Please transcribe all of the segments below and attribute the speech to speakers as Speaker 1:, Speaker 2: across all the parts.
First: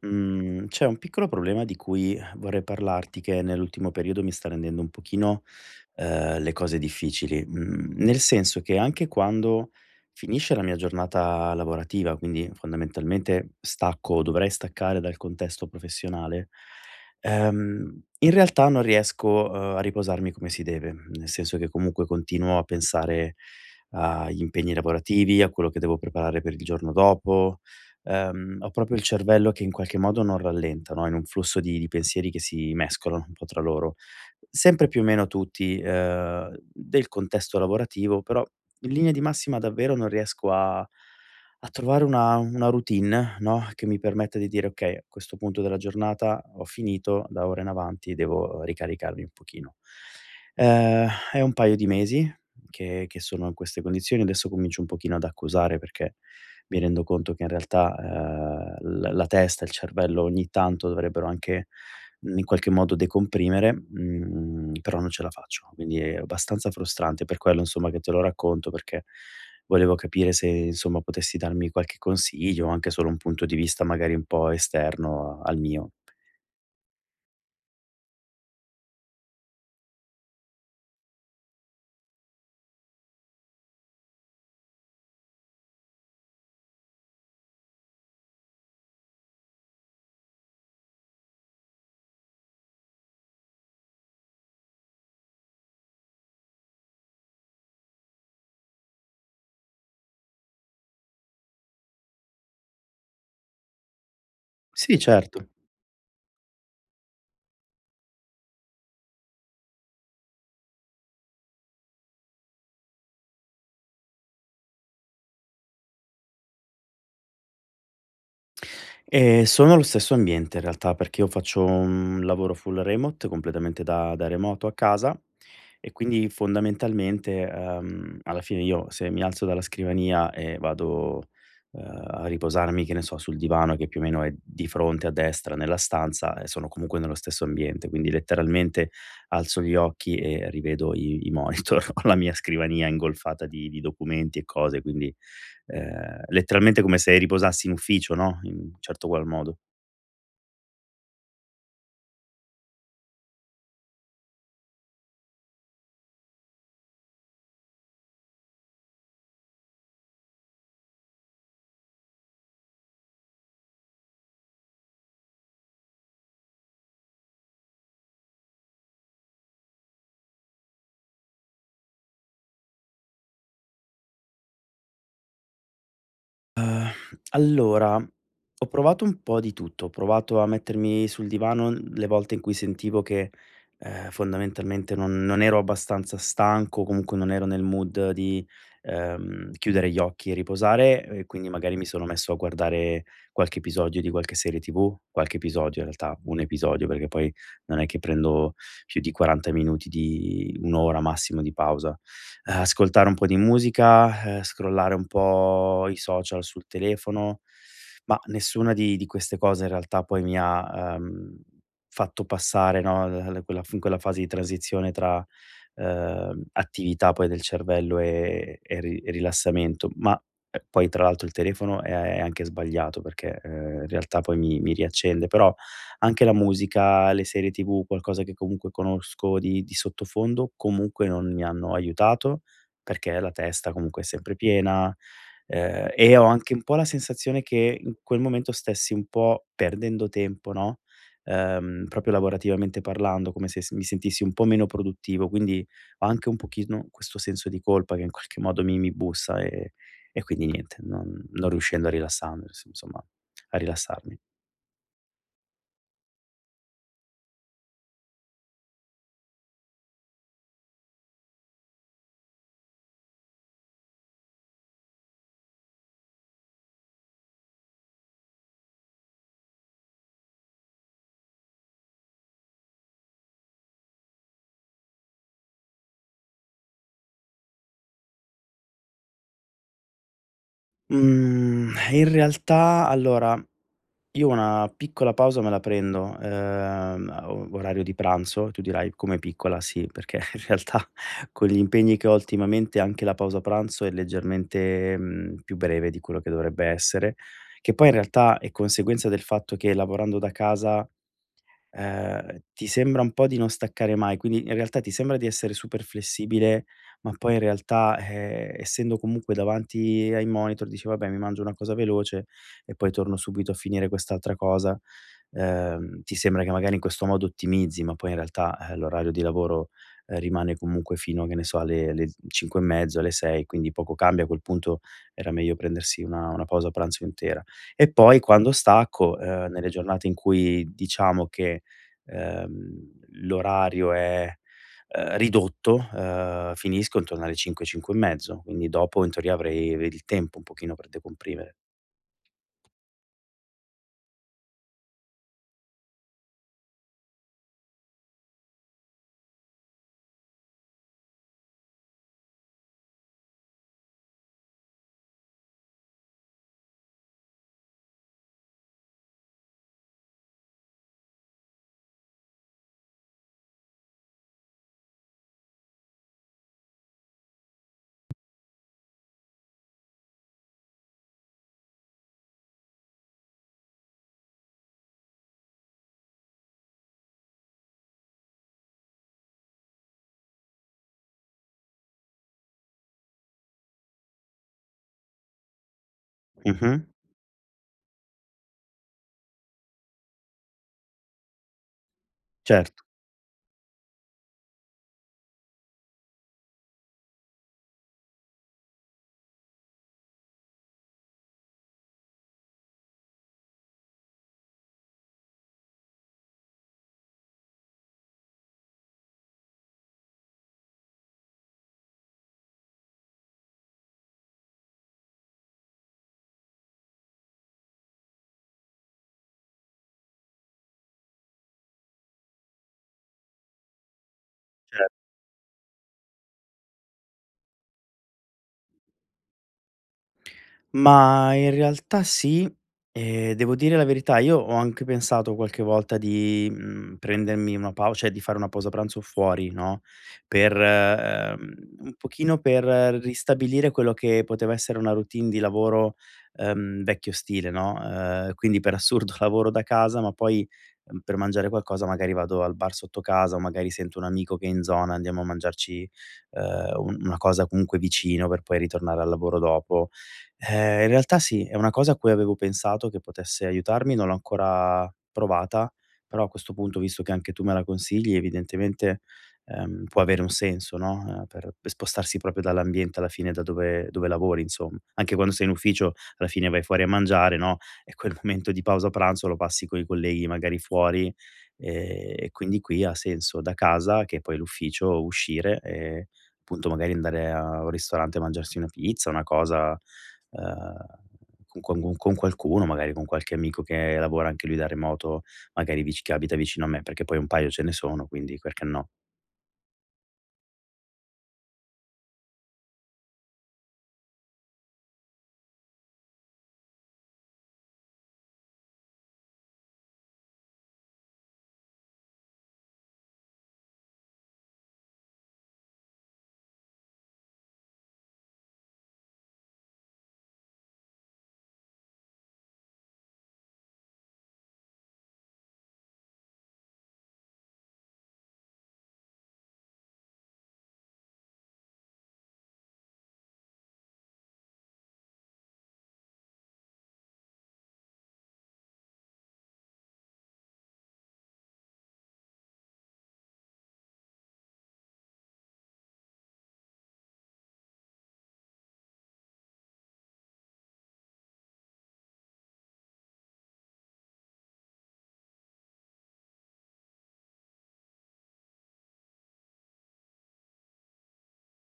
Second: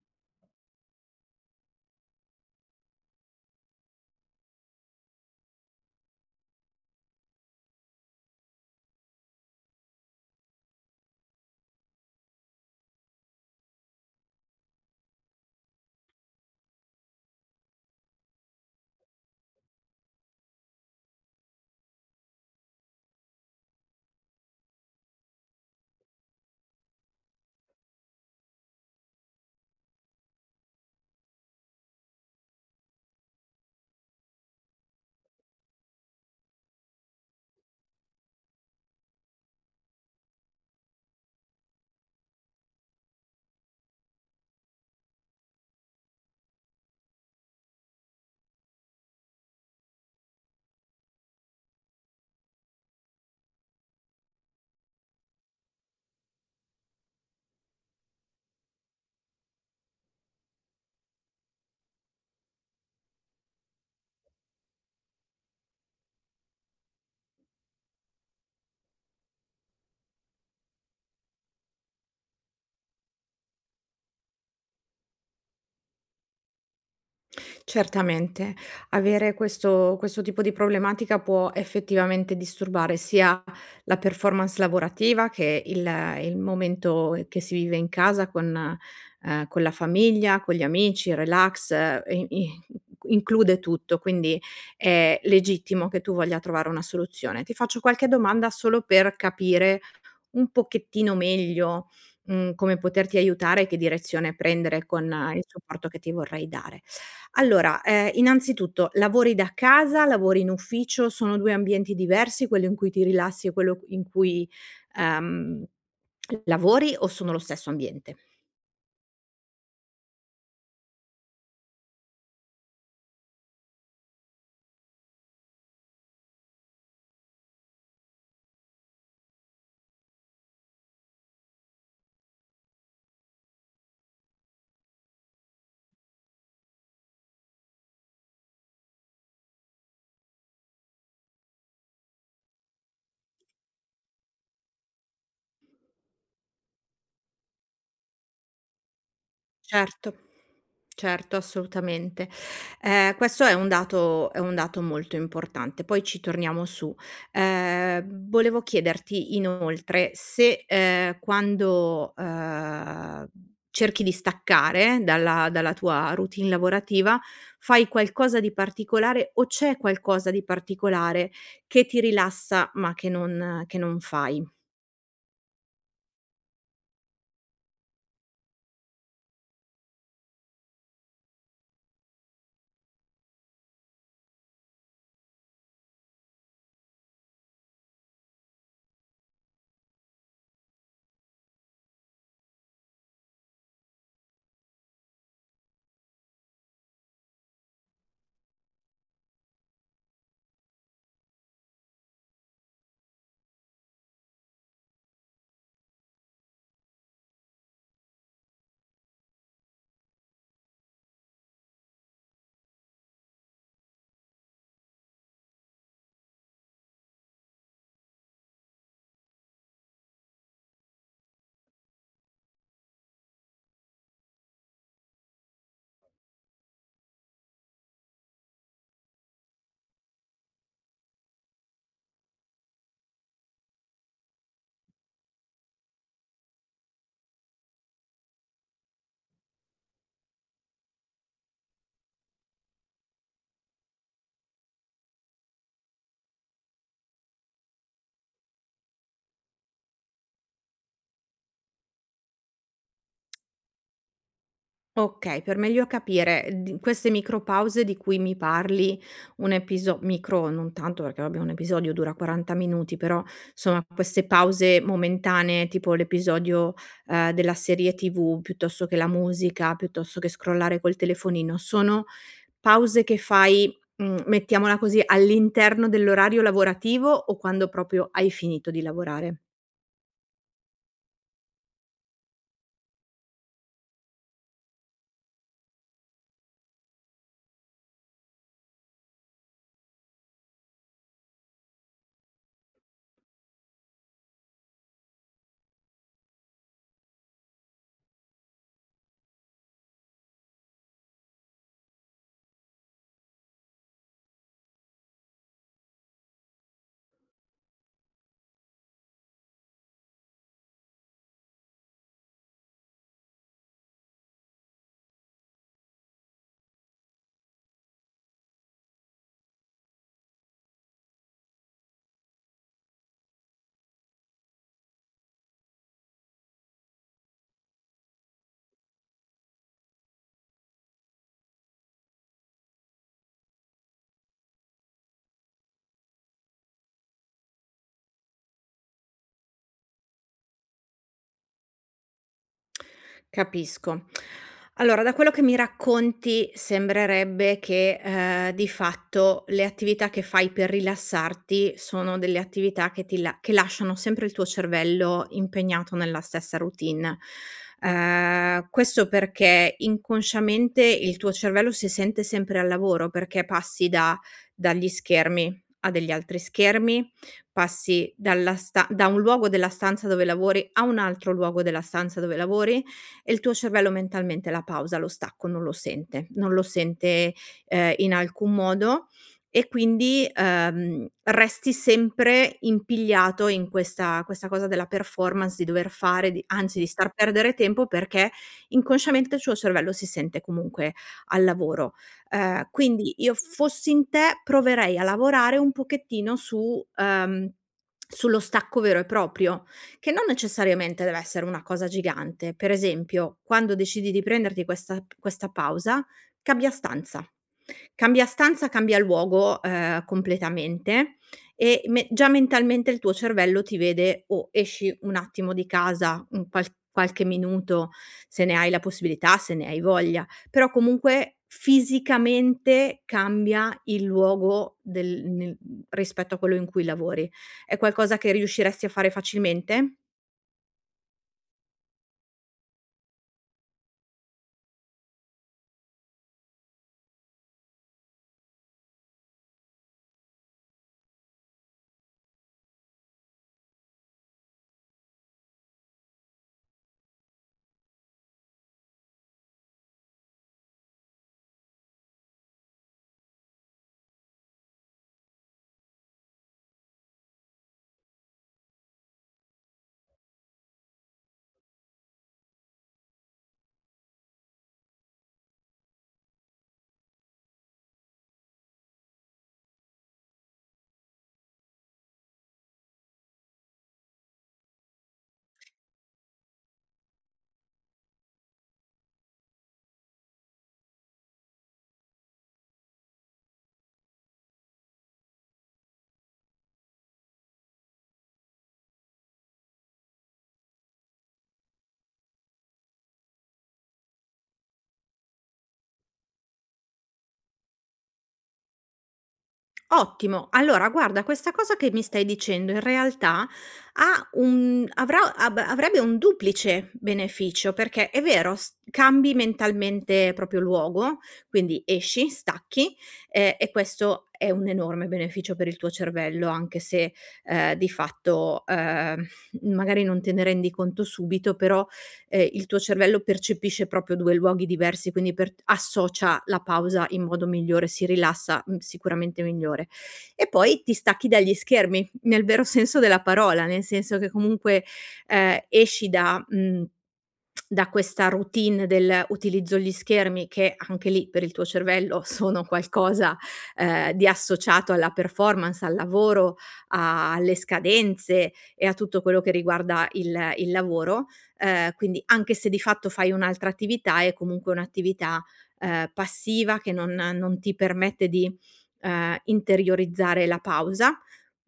Speaker 1: Mhmm, C'è un piccolo problema di cui vorrei parlarti che nell'ultimo periodo mi sta rendendo un pochino, le cose difficili, nel senso che anche quando finisce la mia giornata lavorativa, quindi fondamentalmente stacco o dovrei staccare dal contesto professionale. In realtà non riesco, a riposarmi come si deve, nel senso che comunque continuo a pensare agli impegni lavorativi, a quello che devo preparare per il giorno dopo. Ho proprio il cervello che in qualche modo non rallenta, no, in un flusso di pensieri che si mescolano un po' tra loro. Sempre più o meno tutti, del contesto lavorativo, però in linea di massima davvero non riesco a trovare una routine, no, che mi permetta di dire: "Okay, a questo punto della giornata ho finito, da ora in avanti devo ricaricarmi un pochino". È un paio di mesi che sono in queste condizioni, adesso comincio un pochino ad accusare perché mi rendo conto che in realtà, l la testa, e il cervello ogni tanto dovrebbero anche, in qualche modo decomprimere, però non ce la faccio. Quindi è abbastanza frustrante, per quello insomma che te lo racconto, perché volevo capire se insomma potessi darmi qualche consiglio, anche solo un punto di vista magari un po' esterno al mio.
Speaker 2: Certamente, avere questo tipo di problematica può effettivamente disturbare sia la performance lavorativa che il momento che si vive in casa con la famiglia, con gli amici, il relax, e i include tutto, quindi è legittimo che tu voglia trovare una soluzione. Ti faccio qualche domanda solo per capire un pochettino meglio, mhmm, come poterti aiutare e che direzione prendere
Speaker 1: Sì,
Speaker 2: con il
Speaker 1: certo.
Speaker 2: supporto che ti vorrei dare. Allora, innanzitutto lavori da casa, lavori in ufficio, sono 2 ambienti diversi, quello in cui ti rilassi e quello in cui, ehm, lavori o sono lo stesso ambiente?
Speaker 1: Sono lo stesso ambiente in realtà, perché io faccio un lavoro full remote, completamente da remoto a casa e quindi fondamentalmente, alla fine io se mi alzo dalla scrivania e vado, a riposarmi, che ne so, sul divano che più o meno è di fronte a destra nella stanza. Sono comunque nello stesso ambiente, quindi letteralmente alzo gli occhi e rivedo i monitor, ho la mia scrivania ingolfata di documenti e cose, quindi, letteralmente come se riposassi in ufficio, no, in un certo qual modo.
Speaker 2: Certo, certo, assolutamente. Questo è un dato molto importante, poi ci torniamo su. Volevo chiederti inoltre se, quando, cerchi di staccare dalla tua routine lavorativa, fai qualcosa di particolare o c'è qualcosa di particolare che ti rilassa ma che non fai?
Speaker 1: Uhm, allora, ho provato un po' di tutto, ho provato a mettermi sul divano le volte in cui sentivo che, fondamentalmente non ero abbastanza stanco, comunque non ero nel mood di, chiudere gli occhi e riposare e quindi magari mi sono messo a guardare qualche episodio di qualche serie TV, qualche episodio in realtà, 1 episodio, perché poi non è che prendo più di 40 minuti di 1 ora massimo di pausa. Ascoltare un po' di musica, scrollare un po' i social sul telefono, ma nessuna di queste cose in realtà poi mi ha, fatto passare, no, l l quella f quella fase di transizione tra, attività poi del cervello e rilassamento. Ma poi tra l'altro il telefono è anche sbagliato perché, in realtà poi mi riaccende, però anche la musica, le serie TV, qualcosa che comunque conosco di sottofondo, comunque non mi hanno aiutato, perché la testa comunque è sempre piena. E ho anche un po' la sensazione che in quel momento stessi un po' perdendo tempo, no, proprio lavorativamente parlando, come se s mi sentissi un po' meno produttivo, quindi ho anche un pochino questo senso di colpa che in qualche modo mi bussa, e quindi niente, non riuscendo a rilassandosi insomma a rilassarmi.
Speaker 2: Okay, per meglio capire, di queste micropause di cui mi parli, un episo micro non tanto perché vabbè un episodio dura 40 minuti, però insomma queste pause momentanee, tipo l'episodio, della serie TV, piuttosto che la musica, piuttosto che scrollare col telefonino, sono pause che fai, mhmm, mettiamola così, all'interno dell'orario lavorativo o quando proprio hai finito di lavorare?
Speaker 1: Mhmm, In realtà allora, io una piccola pausa me la prendo, a o orario di pranzo. Tu dirai: "Come piccola?" Sì, perché in realtà con gli impegni che ho ultimamente anche la pausa pranzo è leggermente, più breve di quello che dovrebbe essere, che poi in realtà è conseguenza del fatto che lavorando da casa ti sembra un po' di non staccare mai, quindi in realtà ti sembra di essere super flessibile, ma poi in realtà, essendo comunque davanti ai monitor dici: "Vabbè, mi mangio una cosa veloce e poi torno subito a finire quest'altra cosa." Ti sembra che magari in questo modo ottimizzi, ma poi in realtà, l'orario di lavoro, rimane comunque fino, che ne so, alle 5 e mezzo, alle 6, quindi poco cambia. A quel punto era meglio prendersi una pausa pranzo intera. E poi quando stacco, nelle giornate in cui diciamo che, ehm, l'orario è, ridotto, finisco intorno alle 5, 5 e mezzo, quindi dopo in teoria avrei il tempo un pochino per decomprimere.
Speaker 2: Capisco. Allora, da quello che mi racconti sembrerebbe che, di fatto le attività che fai per rilassarti sono delle attività che ti la che lasciano sempre il tuo cervello impegnato nella stessa routine. Questo perché inconsciamente il tuo cervello si sente sempre al lavoro, perché passi da dagli schermi a degli altri schermi, passi dalla sta da un luogo della stanza dove lavori a un altro luogo della stanza dove lavori, e il tuo cervello mentalmente la pausa, lo stacco non lo sente, non lo sente, in alcun modo e quindi, resti sempre impigliato in questa cosa della performance, di dover fare, di anzi
Speaker 1: Mh-mh,
Speaker 2: di star perdere tempo perché inconsciamente il suo cervello si sente comunque al lavoro.
Speaker 1: certo,
Speaker 2: Quindi io fossi in te proverei a lavorare un pochettino su sullo stacco vero e proprio, che non necessariamente deve essere una cosa gigante. Per esempio, quando decidi di prenderti questa pausa, cambia stanza. Cambia stanza, cambia luogo, completamente e me già mentalmente il tuo cervello ti vede: "Oh, esci un attimo di casa, un qual qualche minuto, se ne hai la possibilità, se ne hai voglia", però comunque fisicamente cambia il luogo
Speaker 1: cer
Speaker 2: del nel rispetto a quello in cui lavori. È qualcosa che riusciresti a fare facilmente?
Speaker 1: Ma in realtà sì, devo dire la verità, io ho anche pensato qualche volta di, prendermi una pau cioè di fare una pausa pranzo fuori, no, per, un pochino per ristabilire quello che poteva essere una routine di lavoro, vecchio stile, no, quindi per assurdo lavoro da casa, ma poi, per mangiare qualcosa magari vado al bar sotto casa o magari sento un amico che è in zona, andiamo a mangiarci, un una cosa comunque vicino per poi ritornare al lavoro dopo. In realtà sì, è una cosa a cui avevo pensato che potesse aiutarmi, non l'ho ancora provata, però a questo punto, visto che anche tu me la consigli, evidentemente, può avere un senso, no, per spostarsi proprio dall'ambiente alla fine da dove lavori insomma. Anche quando sei in ufficio alla fine vai fuori a mangiare, no, e quel momento di pausa pranzo lo passi coi colleghi magari fuori, e quindi qui ha senso da casa, che è poi è l'ufficio, uscire e appunto magari andare a un ristorante a mangiarsi una pizza, una cosa, ehm, con qualcuno, magari con qualche amico che lavora anche lui da remoto, magari vic che abita vicino a me, perché poi un paio ce ne sono, quindi perché no.
Speaker 2: Ottimo. Allora guarda, questa cosa che mi stai dicendo in realtà ha un avrà ab avrebbe un duplice beneficio, perché è vero, s cambi mentalmente proprio luogo, quindi esci, stacchi, e questo è un enorme beneficio per il tuo cervello, anche se, di fatto, magari non te ne rendi conto subito, però il tuo cervello percepisce proprio 2 luoghi diversi, quindi per associa la pausa in modo migliore, si rilassa, mhmm, sicuramente migliore. E poi ti stacchi dagli schermi, nel vero senso della parola, nel senso che comunque, esci da da questa routine del utilizzo gli schermi che anche lì per il tuo cervello sono qualcosa, di associato alla performance, al lavoro, a alle scadenze e a tutto quello che riguarda il lavoro. Quindi anche se di fatto fai un'altra attività, è comunque un'attività, passiva che non ti permette di, interiorizzare la pausa.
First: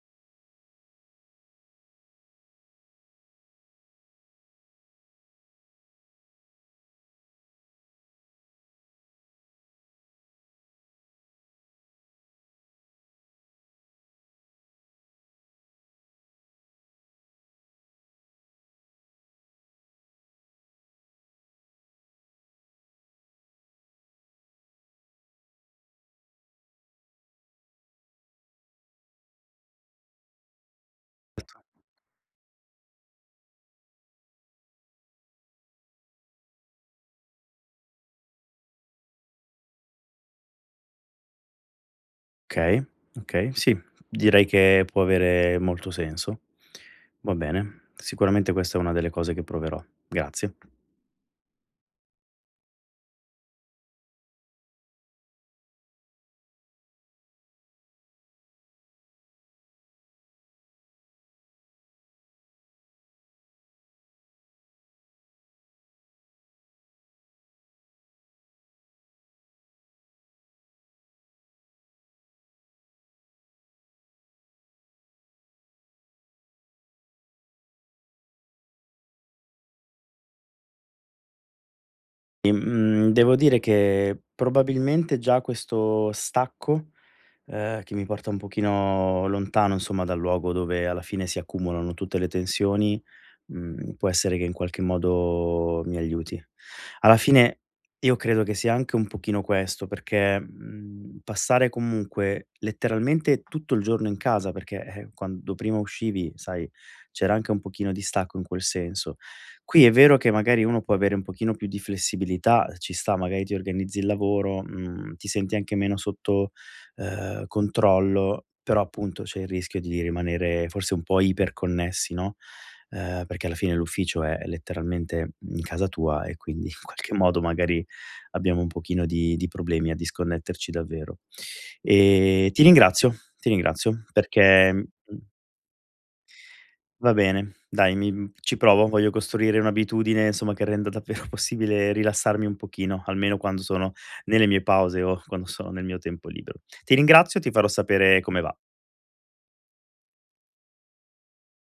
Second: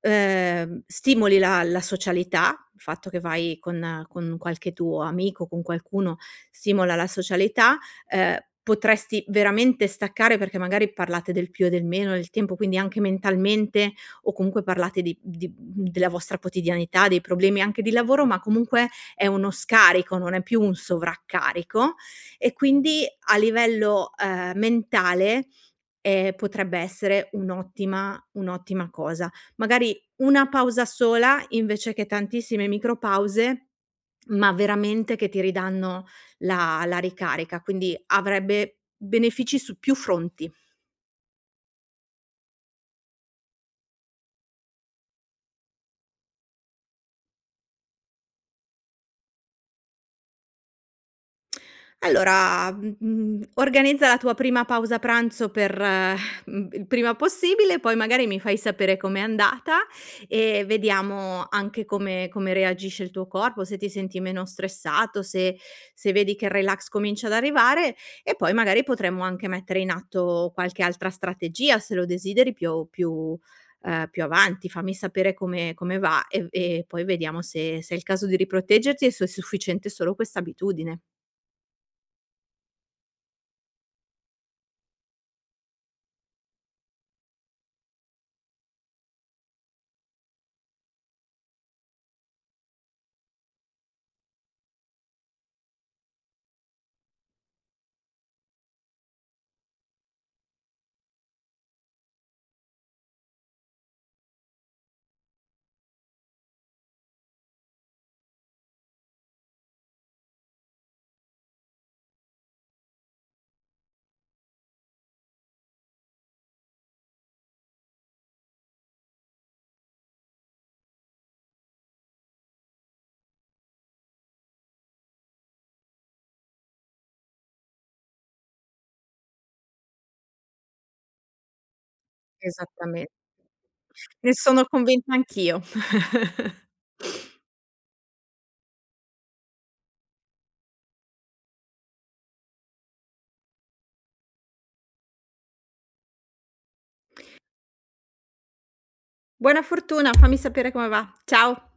Speaker 2: Stimoli la socialità, il fatto che vai con qualche tuo amico, con qualcuno, stimola la socialità. Ehm, Potresti veramente staccare perché magari parlate del più e del meno del tempo, quindi anche mentalmente o comunque parlate di della vostra quotidianità, dei problemi anche di lavoro, ma comunque è uno scarico, non è più un sovraccarico e quindi a livello, mentale, potrebbe essere un'ottima cosa. Magari una pausa sola invece che tantissime micropause, ma veramente che ti ridanno la ricarica, quindi avrebbe benefici su più fronti.
Speaker 1: Okay, okay, sì, direi che può avere molto senso. Va bene, sicuramente questa è una delle cose che proverò. Grazie.
Speaker 2: Allora, mhmm, organizza la tua prima pausa pranzo per, mhmm, il prima possibile, poi magari mi fai sapere com'è andata e vediamo anche come reagisce il tuo corpo, se ti senti meno stressato, se se vedi che il relax comincia ad arrivare e poi magari potremmo anche mettere in atto qualche altra strategia, se lo desideri più più avanti. Fammi sapere come va e poi vediamo se se è il caso di riproteggerti e se è sufficiente solo questa abitudine.
Speaker 1: Devo dire che probabilmente già questo stacco, che mi porta un pochino lontano, insomma, dal luogo dove alla fine si accumulano tutte le tensioni, può essere che in qualche modo mi aiuti. Alla fine io credo che sia anche un pochino questo, perché, passare comunque letteralmente tutto il giorno in casa, perché, quando prima uscivi, sai, c'era anche un pochino di stacco in quel senso. Qui è vero che magari uno può avere un pochino più di flessibilità, ci sta, magari ti organizzi il lavoro, ti senti anche meno sotto, controllo, però appunto c'è il rischio di rimanere forse un po' iperconnessi, no? Perché alla fine l'ufficio è letteralmente in casa tua e quindi in qualche modo magari abbiamo un pochino di problemi a disconnetterci davvero. Ti
Speaker 2: Esattamente.
Speaker 1: ringrazio, ti ringrazio
Speaker 2: Ne sono
Speaker 1: perché,
Speaker 2: convinta anch'io.
Speaker 1: va bene, dai mi ci provo, voglio costruire un'abitudine insomma che renda davvero possibile rilassarmi un pochino, almeno quando sono nelle mie pause o quando sono nel mio tempo libero. Ti ringrazio, ti farò sapere come va.
Speaker 2: Buona fortuna, fammi sapere come va. Ciao.